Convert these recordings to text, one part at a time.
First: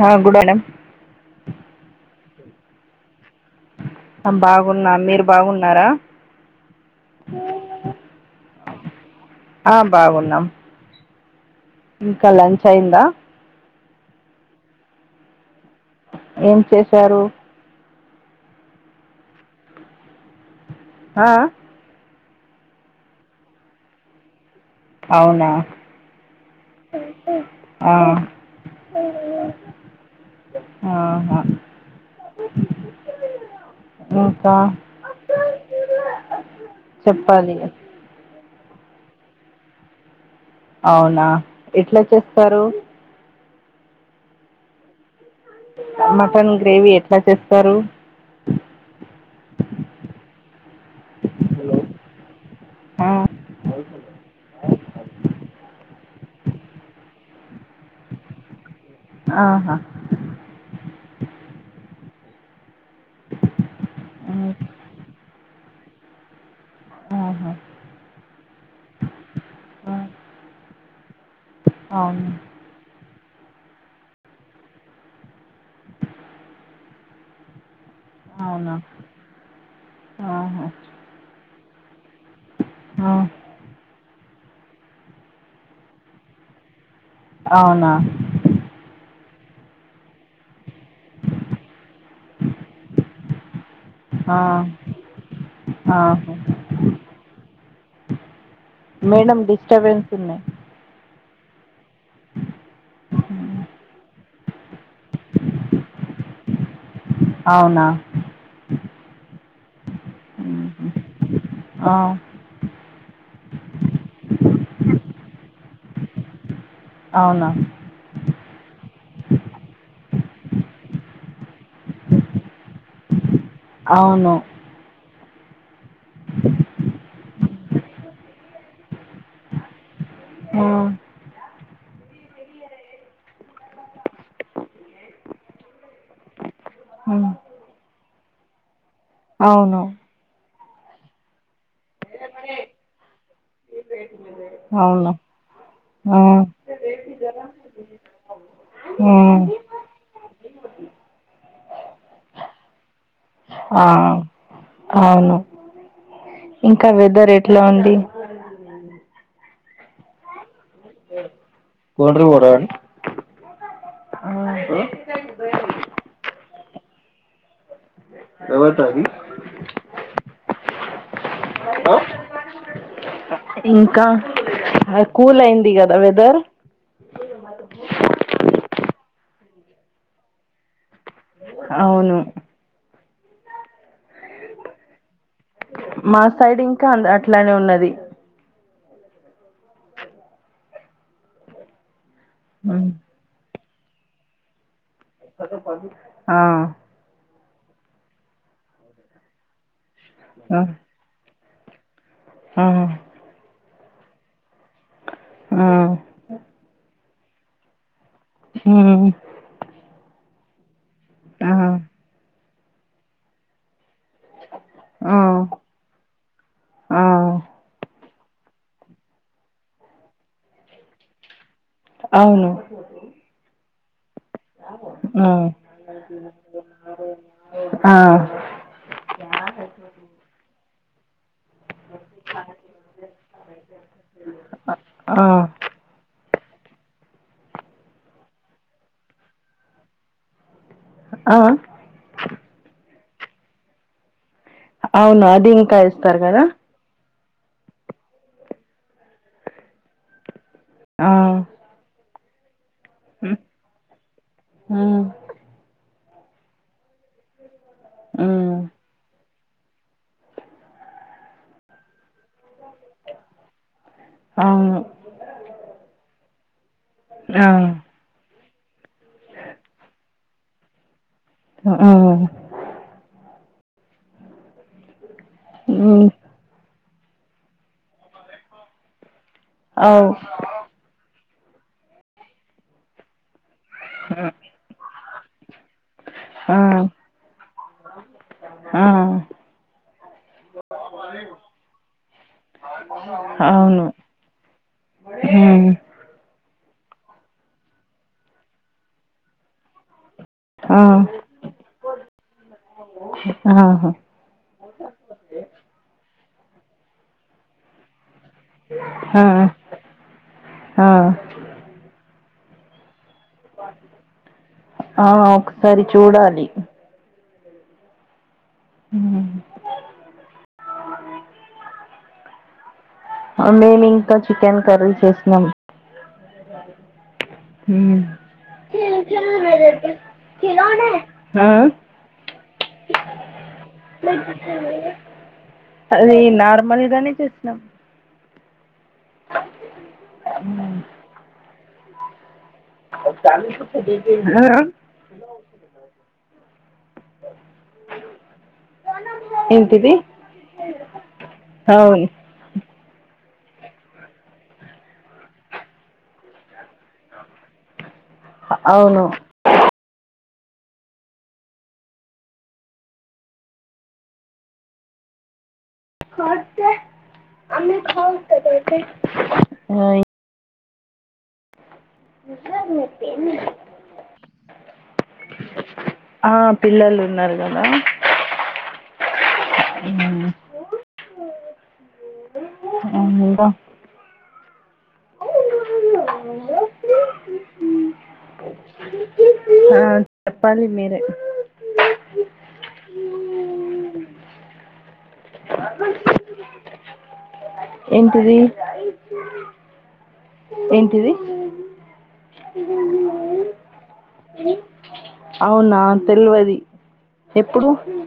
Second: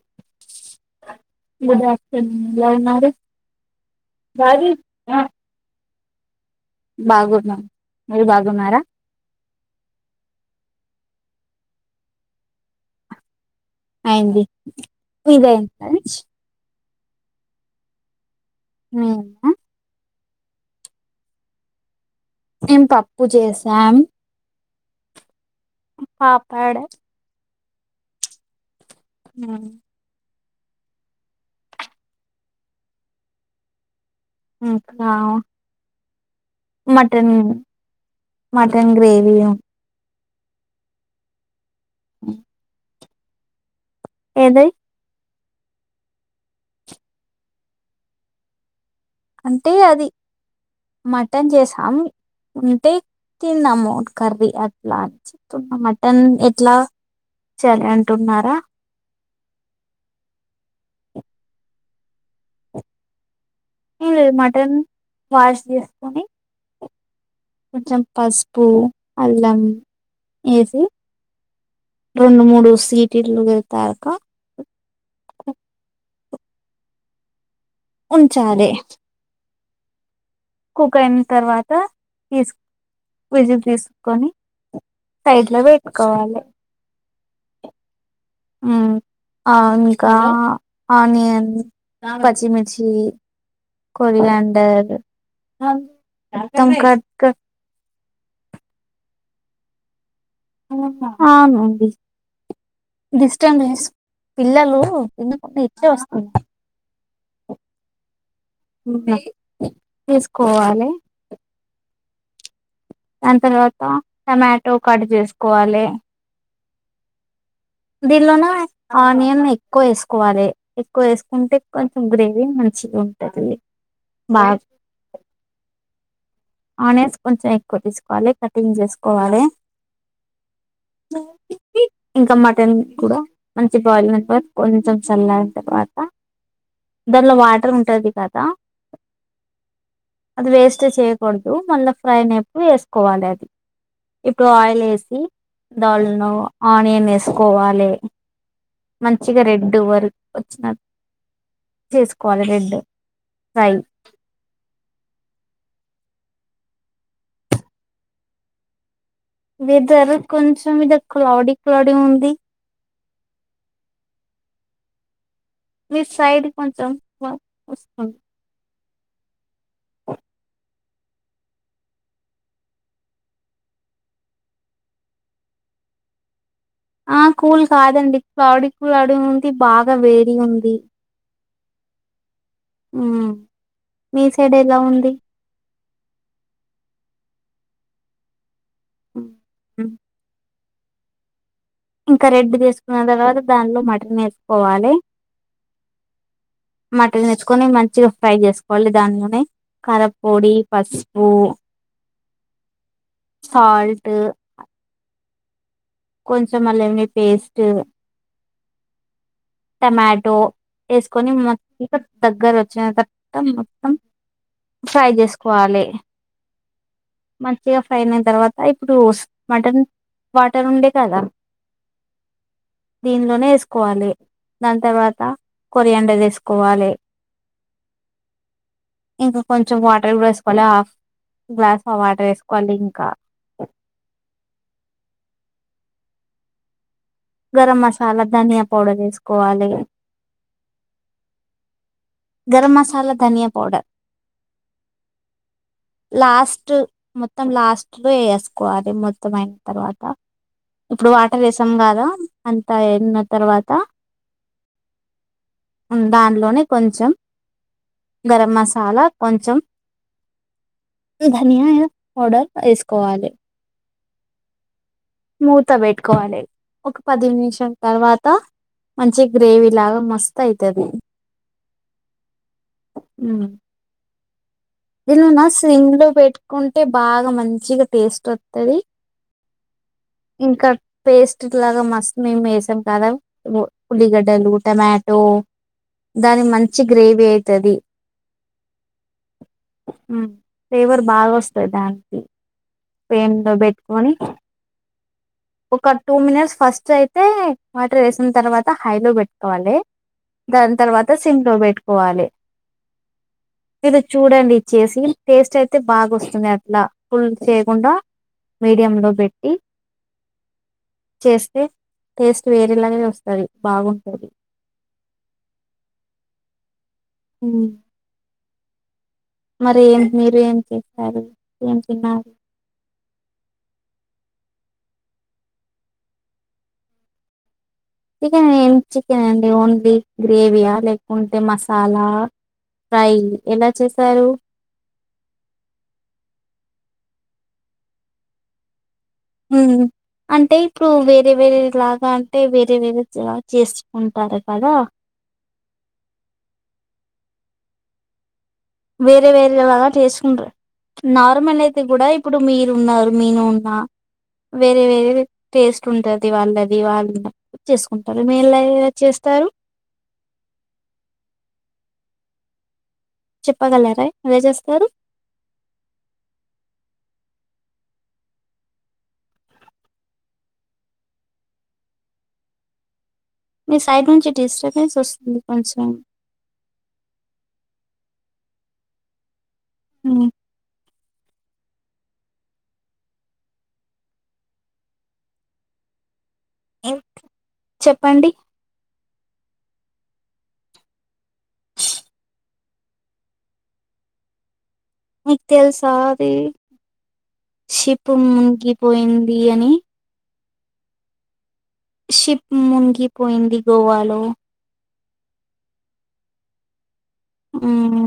హా గుడ్ [unintelligible] హ్ ఎలా ఉన్నారు హమ్ బాగున్నా, మీరు బాగున్నారా? బాగున్నాం మీరు బాగున్నారా? ఆ బాగున్నాం. ఇంకా లంచ్ అయిందా? అయింది మీదై ఏం చేశారు? మేమ ఆ అ మేం పప్పు చేసాం. అవునా పాపడ్ ఆ ఆ ఆహా ఇంకా ఇంకా మటన్ చెప్పాలి మటన్ గ్రేవీయ అవునా ఎట్ల చేస్తరు ఏదై మటన్ గ్రేవీ ఎట్ల చేస్తరు. అంటే అది మటన్ చేసాం ఉంటే ఆ తిన్నాము టన్ ఎట్లా చేయాలి అంటున్నారా? ఆహ ఏం లేదు ఉమ్, మటన్ వాష్ చేస్కొని ఆహా కొంచం పసుపు, అల్లం ఆ, ఏసి అవును రెండు మూడు సీటిలు వెళ్తాయాక ఉంచాలి. అవునా ఆహా తీస్ ఆ విజిల్ తీస్కొని సైడ్లో పెట్టుకోవాలె. అవునా మ్ ఆ ఇంకా ఆనియన్, పచ్చిమిర్చీ ఆ కొరియాండర్ ఆహా క క మేడం డిస్టర్బెన్స్ ఉన్నయి ఆవునండి డిస్టబెన్స్ పిల్లలు ఎందుకో ఇట్నే వస్తుంటా అవునా ఏస్కోవాలె ఉమ్, ఆ దాన్ తర్వాత టమాటో కట్ చేస్కోవాలే అవునా దీన్లోన ఆనియన్ ఎక్కు ఏస్కోవాలె ఎక్కువ ఏస్కుంటే కొంచం గ్రేవీ మంచిగా ఉ టది అవును బాగ్ ఆనియన్స్ కొంచం ఎక్కువ ఏస్కోవాలె కటింగ్ చేస్కోవాలే ఆ ఇంకా మటన్ కూడా మంచి బోయిన తర్వాత కొంచెం చల్లరిన తర్వాత హ్మ్ దానిలో వాటర్ ఉంటది కదా అవును అది వేస్ట్ చేయకూడదు మళ్ళా ఫ్రై అయినప్పుడు వేసుకోవాలే అది ఇప్పుడు ఆయిల్ అవును వేసి దాళలో హ్మ్ ఆనియన్ వేసుకోవాలె మంచిగా హ్మ్ రెడ్ వర్క్ వచ్చిన చేసుకోవాలే రెడ్ ఫ్రై ఆ అవును ఇంకా వెదర్ ఎట్లా ఉంది వెదర్ కొంచెం ఇడ క్లాౌడి కొంట్రు పోర మీ సైడ్ కొంచెం వ వస్తుంది ఎవతది ఆ? ఇంకా కూల్ అయింది కదా వెదర్ ఆ కూల్ కాదండి క్లౌడ్ క్లౌడి ఉంది బాగా వేడి ఉంది అవును మ్ మీ సైడ్ ఎలా ఉంది మా సైడ్ ఇంకా అ అట్లానే ఉన్నది ఉమ్. ఇంకా ఉమ్. రెడ్దేసుకున్న తర్వాత దానిలో మటన్ వేసుకోవాలి ఆ మటన్ తెచ్చుకొని మంచిగా ఫ్రై చేసుకోవాలి దానిలోనే కరప్పోడి ఆ పసుపు ఆ సల్ట్ ఆ కొంచం అల్లంవెల్లి పేస్ట్ హ్మ్ టమాటో వేసుకొని ఆ మొత్త దగ్గర వచ్చిన తర్వాత మొత్తం ఫ్రై ఆ చేసుకోవాలే ఆ మంచిగా ఫ్రై అయిన తర్వాత ఇప్పుడు మటన్ వాటర్ ఉండే కదా అవును దీనిలోనే వేసుకోవాలి దాని తర్వాత ఆ కొరియాండర్ వేసుకోవాలే ఆ ఇంకా కొంచెం వాటర్ కూడా వేసుకోవాలే ఆఫ్ గ్లాస్ ఆఫ్ వాటర్ వేసుకోవాలి ఇంకా ఆ గరం మసాలా ధనియా పౌడర్ వేసుకోవాలి ఆ గరం మసాలా ధనియా పౌడర్ అవును అది ఇం లాస్ట్ మొత్తం లాస్ట్ లో ఎసుకోవాలి మొత్తం అయిన తర్వాత ఇప్పుడు ఆ వాటర్ వేసాం కాదా అ త ఎన్న తర్వాత మ్మ్ దానిలోనే కొంచెం గరం మ్మ్ మసాలా కొంచెం ధనియా పౌడర్ వేసుకోవాలి అవును మూత పెట్టుకోవాలి ఒక పది ఆ నిమిషలా తర్వాత మంచి గ్రేవీ లాగా మస్తు అయితది ఆ ఇది నా స్మ్ లో మ్మ్ పెట్టుకుంటే బాగా మంచిగా టేస్ట్ ఓత్తది అవ్ ఇంకా పేస్ట్ లాగా మస్ మేం వేసాం కదా బ్ ఉల్లిగడ్డలు ట్యమాటో దాని ఆ మంచి గ్రేవీ ఐతది ఆ ఉమ్ ఫేవర్ బాగొస్తద్ దాన్కి పేమ్దొ అవును బెట్కోని మ్మ్ ఒక టూ మినస్ ఫస్ చ్ ఐతే వాటరేసిన్ తర్వాత హైలో బెట్కోవాలె. దాన్ ఆ తర్వాత సిమ్లొ వెట్టుకోవాలి ఆహా ఇది చూడండి చేసీ టేస్టైతె బాగొస్తుంది అట్లా ఫుల్ చేయ్కుండా మీడియం లొ ఆ పెట్టి ఆ చేస్తే టేస్ట్ వేరేలాగే వస్తాది బాగుంటది ఆ ఒక్కసారి చూడాలి ఊమ్ ఉమ్, మరి ఏం మీరు ఏం తింటారు ఏం తిన్నారు అ మేమింక చికెన్ కర్రి చేస్నం హ్మ్ చికెన్ ఏం చికెన్ అండి ఓన్లీ గ్రేవీయా లేకుంటే ఆ మసాలా ఫ్రై ఎలా చేశారు అదీ నార్మల్గనె చేస్నం ఊమ్ అంటే ఇప్పుడూ వేరే వేరే లాగాన్ టె వేరె వేరే జా చేస్కుంటార కదా వేరే వేరేలాగా ఏంటిది చేసుకుంట్రు నార్మలైతె గూడా అవును ఇప్పుడు మీరున్నారు మీనూ ఉన్నా వేరే వేరే టేస్టుంటది వాళ్ళది వాళ్ళ చేస్ ఉంటరు మీ ఎలా ఎలా అవును చేస్తారు చెప్పగలరా ఎలా చేస్తారు ఓయ్ ఇసిన మి సైడ్ నుంచి డిస్టబెన్సొస్తుంది కొంచం అలో ఊమ్ ఉమ్ ఊమ్ ఇంకా ఇంక్ చెప్పండి ఆ చెప్పాలి మీరె అ మీక్ తెల్సా అది షిప్పు ఏంటిది మున్గిపోయిందీ అని ఏంటిది షిప్ మున్గిపోయింది గోవాలో ఔనా తెల్వది ఎప్పుడు ఉమ్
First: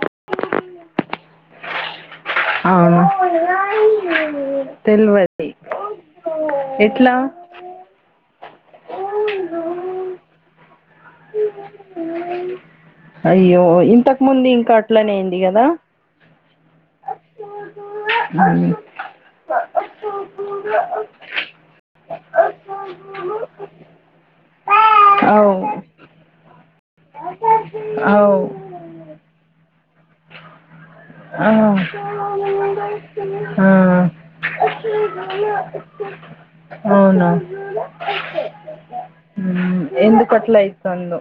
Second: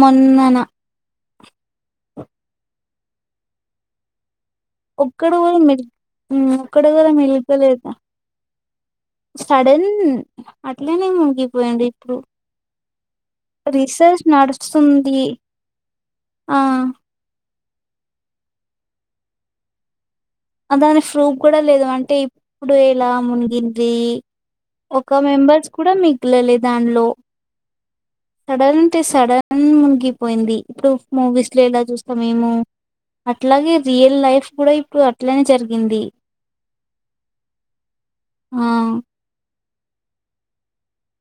మొన్నన ఔను ఒక్కడు గుడ మిల్ మ్ ఒక్కడు గుడ ఎట్లా మెల్కోలేద సడన్ అట్లెనే మున్గిపోయిండిప్పుడు అయ్యో ఇంతకు రీసర్చ్ ముందు ఇంకా అట్లనే నడుస్తుంది అయింది ఆ అ అదాని ఫ్రూప్ కూడా లేదు అంటె ఇప్డు ఎలా మున్గింది ఒక అవు మెంబర్స్ కుడా మిగ్లలే దాన్ లొ అవు సడన్ తె సడన్ మునిగిపోయింది. ఇప్పుడు ఆ మూవీస్‌లో ఎలా చూస్తామేమో, ఆ అట్లాగే రియల్ లైఫ్ కూడా ఇప్పుడు అట్లనే జరిగింది. అవున ఆ! హ్మ్ ఎందుకట్లైతందో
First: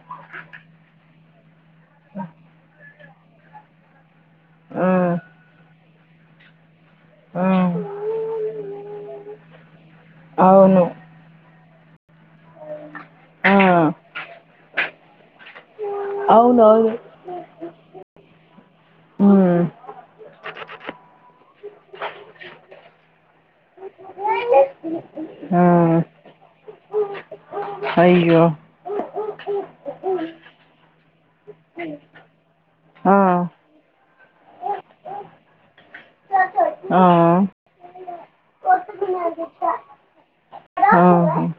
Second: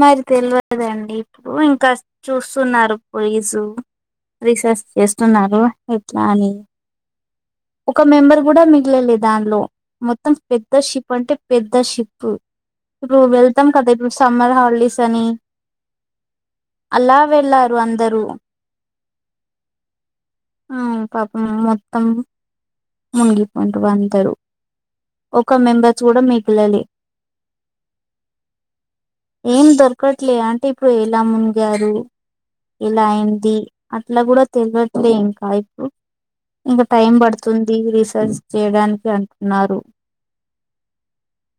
మరి తేల్వదండి ఇప్పుడు ఇంక చూస్తున్నారు పోయిసూ రీసెర్చ్ ఆ, చేస్తున్నారు ఎట్ల అని ఆ. ఒక మెంబర్ కూడ మిగలలే దానిలో మొత్తం పెద్ద అవును షిప్ అంటే పెద్ పెద్ద షిప్ ఇప్పుడు ఆ వెళ్తాం కదా ఇప్పుడు సమ్మర్ హాలిడేస్ అని అవునవును అలా వెళ్ళారు అందరూ హ్మ్ హ్మ్ పాపం మొత్తం మునిగిపోంట అందరు ఒక ఆ మెంబర్స్ కూడ మిగలలే అయ్యో ఏం దొరకట్లే అంటే ఇప్పుడు ఎలా మునిగారు ఇలా ఆ అయింది అట్లా కూడ తేల్వట్లే ఇంకా ఇప్పుడు ఇగ ఆ టైం పడుతుం ది రీసెర్చ్ చేయడానికి అంటున్నారు ఆహా ఉమ్.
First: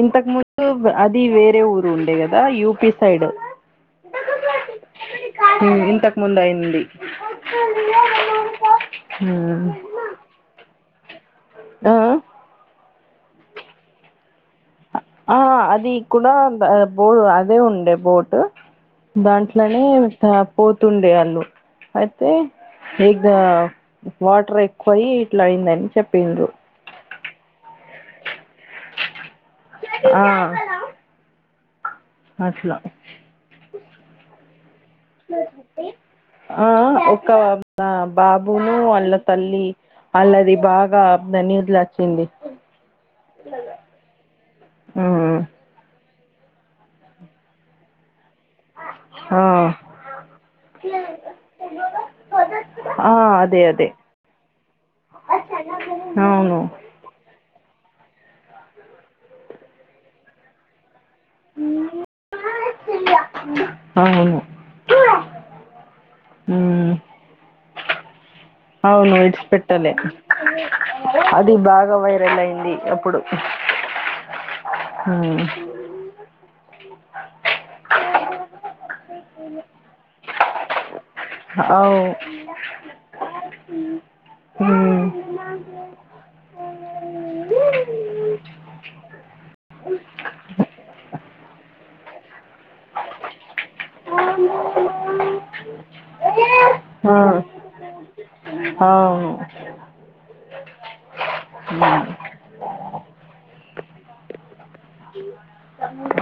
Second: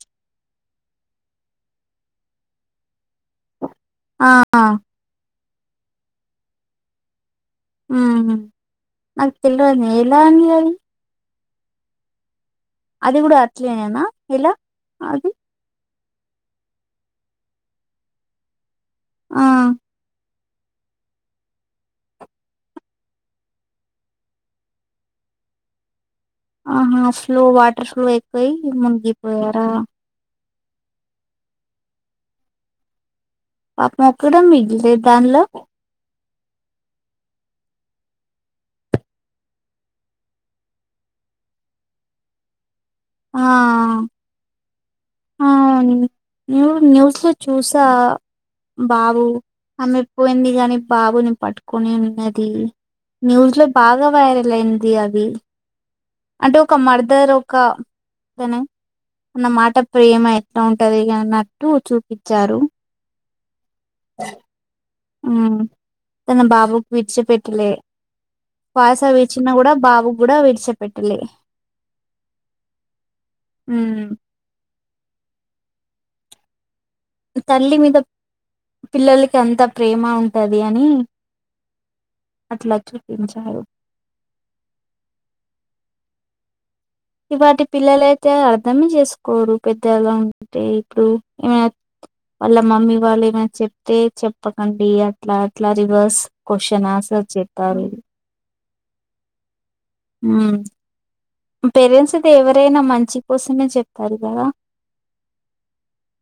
ఇంతకు ముందు అది వేరే ఊరు ఉండే కద యూపి సైడ్ ఆ హ్మ్ ఇంతకు ముందు అయింది ఉహ్మ్ మ్మ్ [unintelligible] ఎలా అండి అది ఆ అది గూడ అట్లేనెన ఆ అది కూడ ఆ బా బో అదే ఉండే బోటు ఆ దాంట్లోనే పోతుండే ఆళ్ళు అయితే ఏ వాటర్ ఎక్కువయి ఇట్ల అయిందని చెప్ ఆహా ఫ్లో వాటర్ ఫ్లో ఎక్కువయి మునిగిపోయార అట్ల పాపం ఒక్కళ్ళు మిగిలే దాన్లో ఆ ఒక బ బాబును వాళ్ళ తల్లి అళ్ళది బాగ [unintelligible] ఆ ఆ మ్మ్ అ న్యూ న్యూస్ లో చూసా బాబు ఆ అమే పోయింది గని బాబుని పట్టుకొనే ఉన్నది ఆ న్యూస్ అదే లో అదే బాగ వైరల్ అయింది అది అంటే అవును ఒక మర్దర్ ఒక ఆన్న మాట ప్రేమ ఎట్ల ఉంటది ది అన్నట్టు చూపిచారు [unintelligible] హ్మ్ తన బాబుకి మ్మ్ విడిచి పెట్టలే [inaudible] అవును ఈడిచి పెట్టలే బాబు కూడా విడిచిపెట్టలే అది బాగ వైరల్ అయింది అప్పుడు హ్మ్ హ్మ్ తల్లి మీద పిల్లలకి అంత ప్రేమ ఉంటది అని అవు అట్ల చూపించారు హ్మ్ ఇవ్వాటి పిల్లలయితే అర్ధమే చేసుకోరు పెద్దగా ఉంటే ఇప్పుడు అ వాళ్ళ మమ్మీ వాళ్ళు ఏమైనా చెప్ తెద్ చెప్పకండి అట్లా అట్లా రివర్స్ క్వశ్చన్ ఆ, ఆన్సర్ చెప్పారు అవును ఉ పేరెంట్స్కు ఎవరైనా మంచి కోసమే చెప్తారు కదా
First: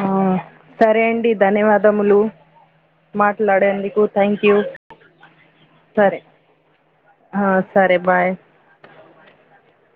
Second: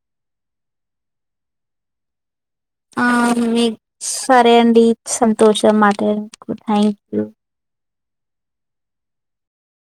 ఆ సరే అండి ధన్యవాదములు [inaudible] ఆ మీ మాట్లాడేందుకు థ్యాంక్ సరే యూ అండి సంతోషం సరే మాట్లాడినందుకు థ్యాంక్ యూ ఆ, సరే బాయ్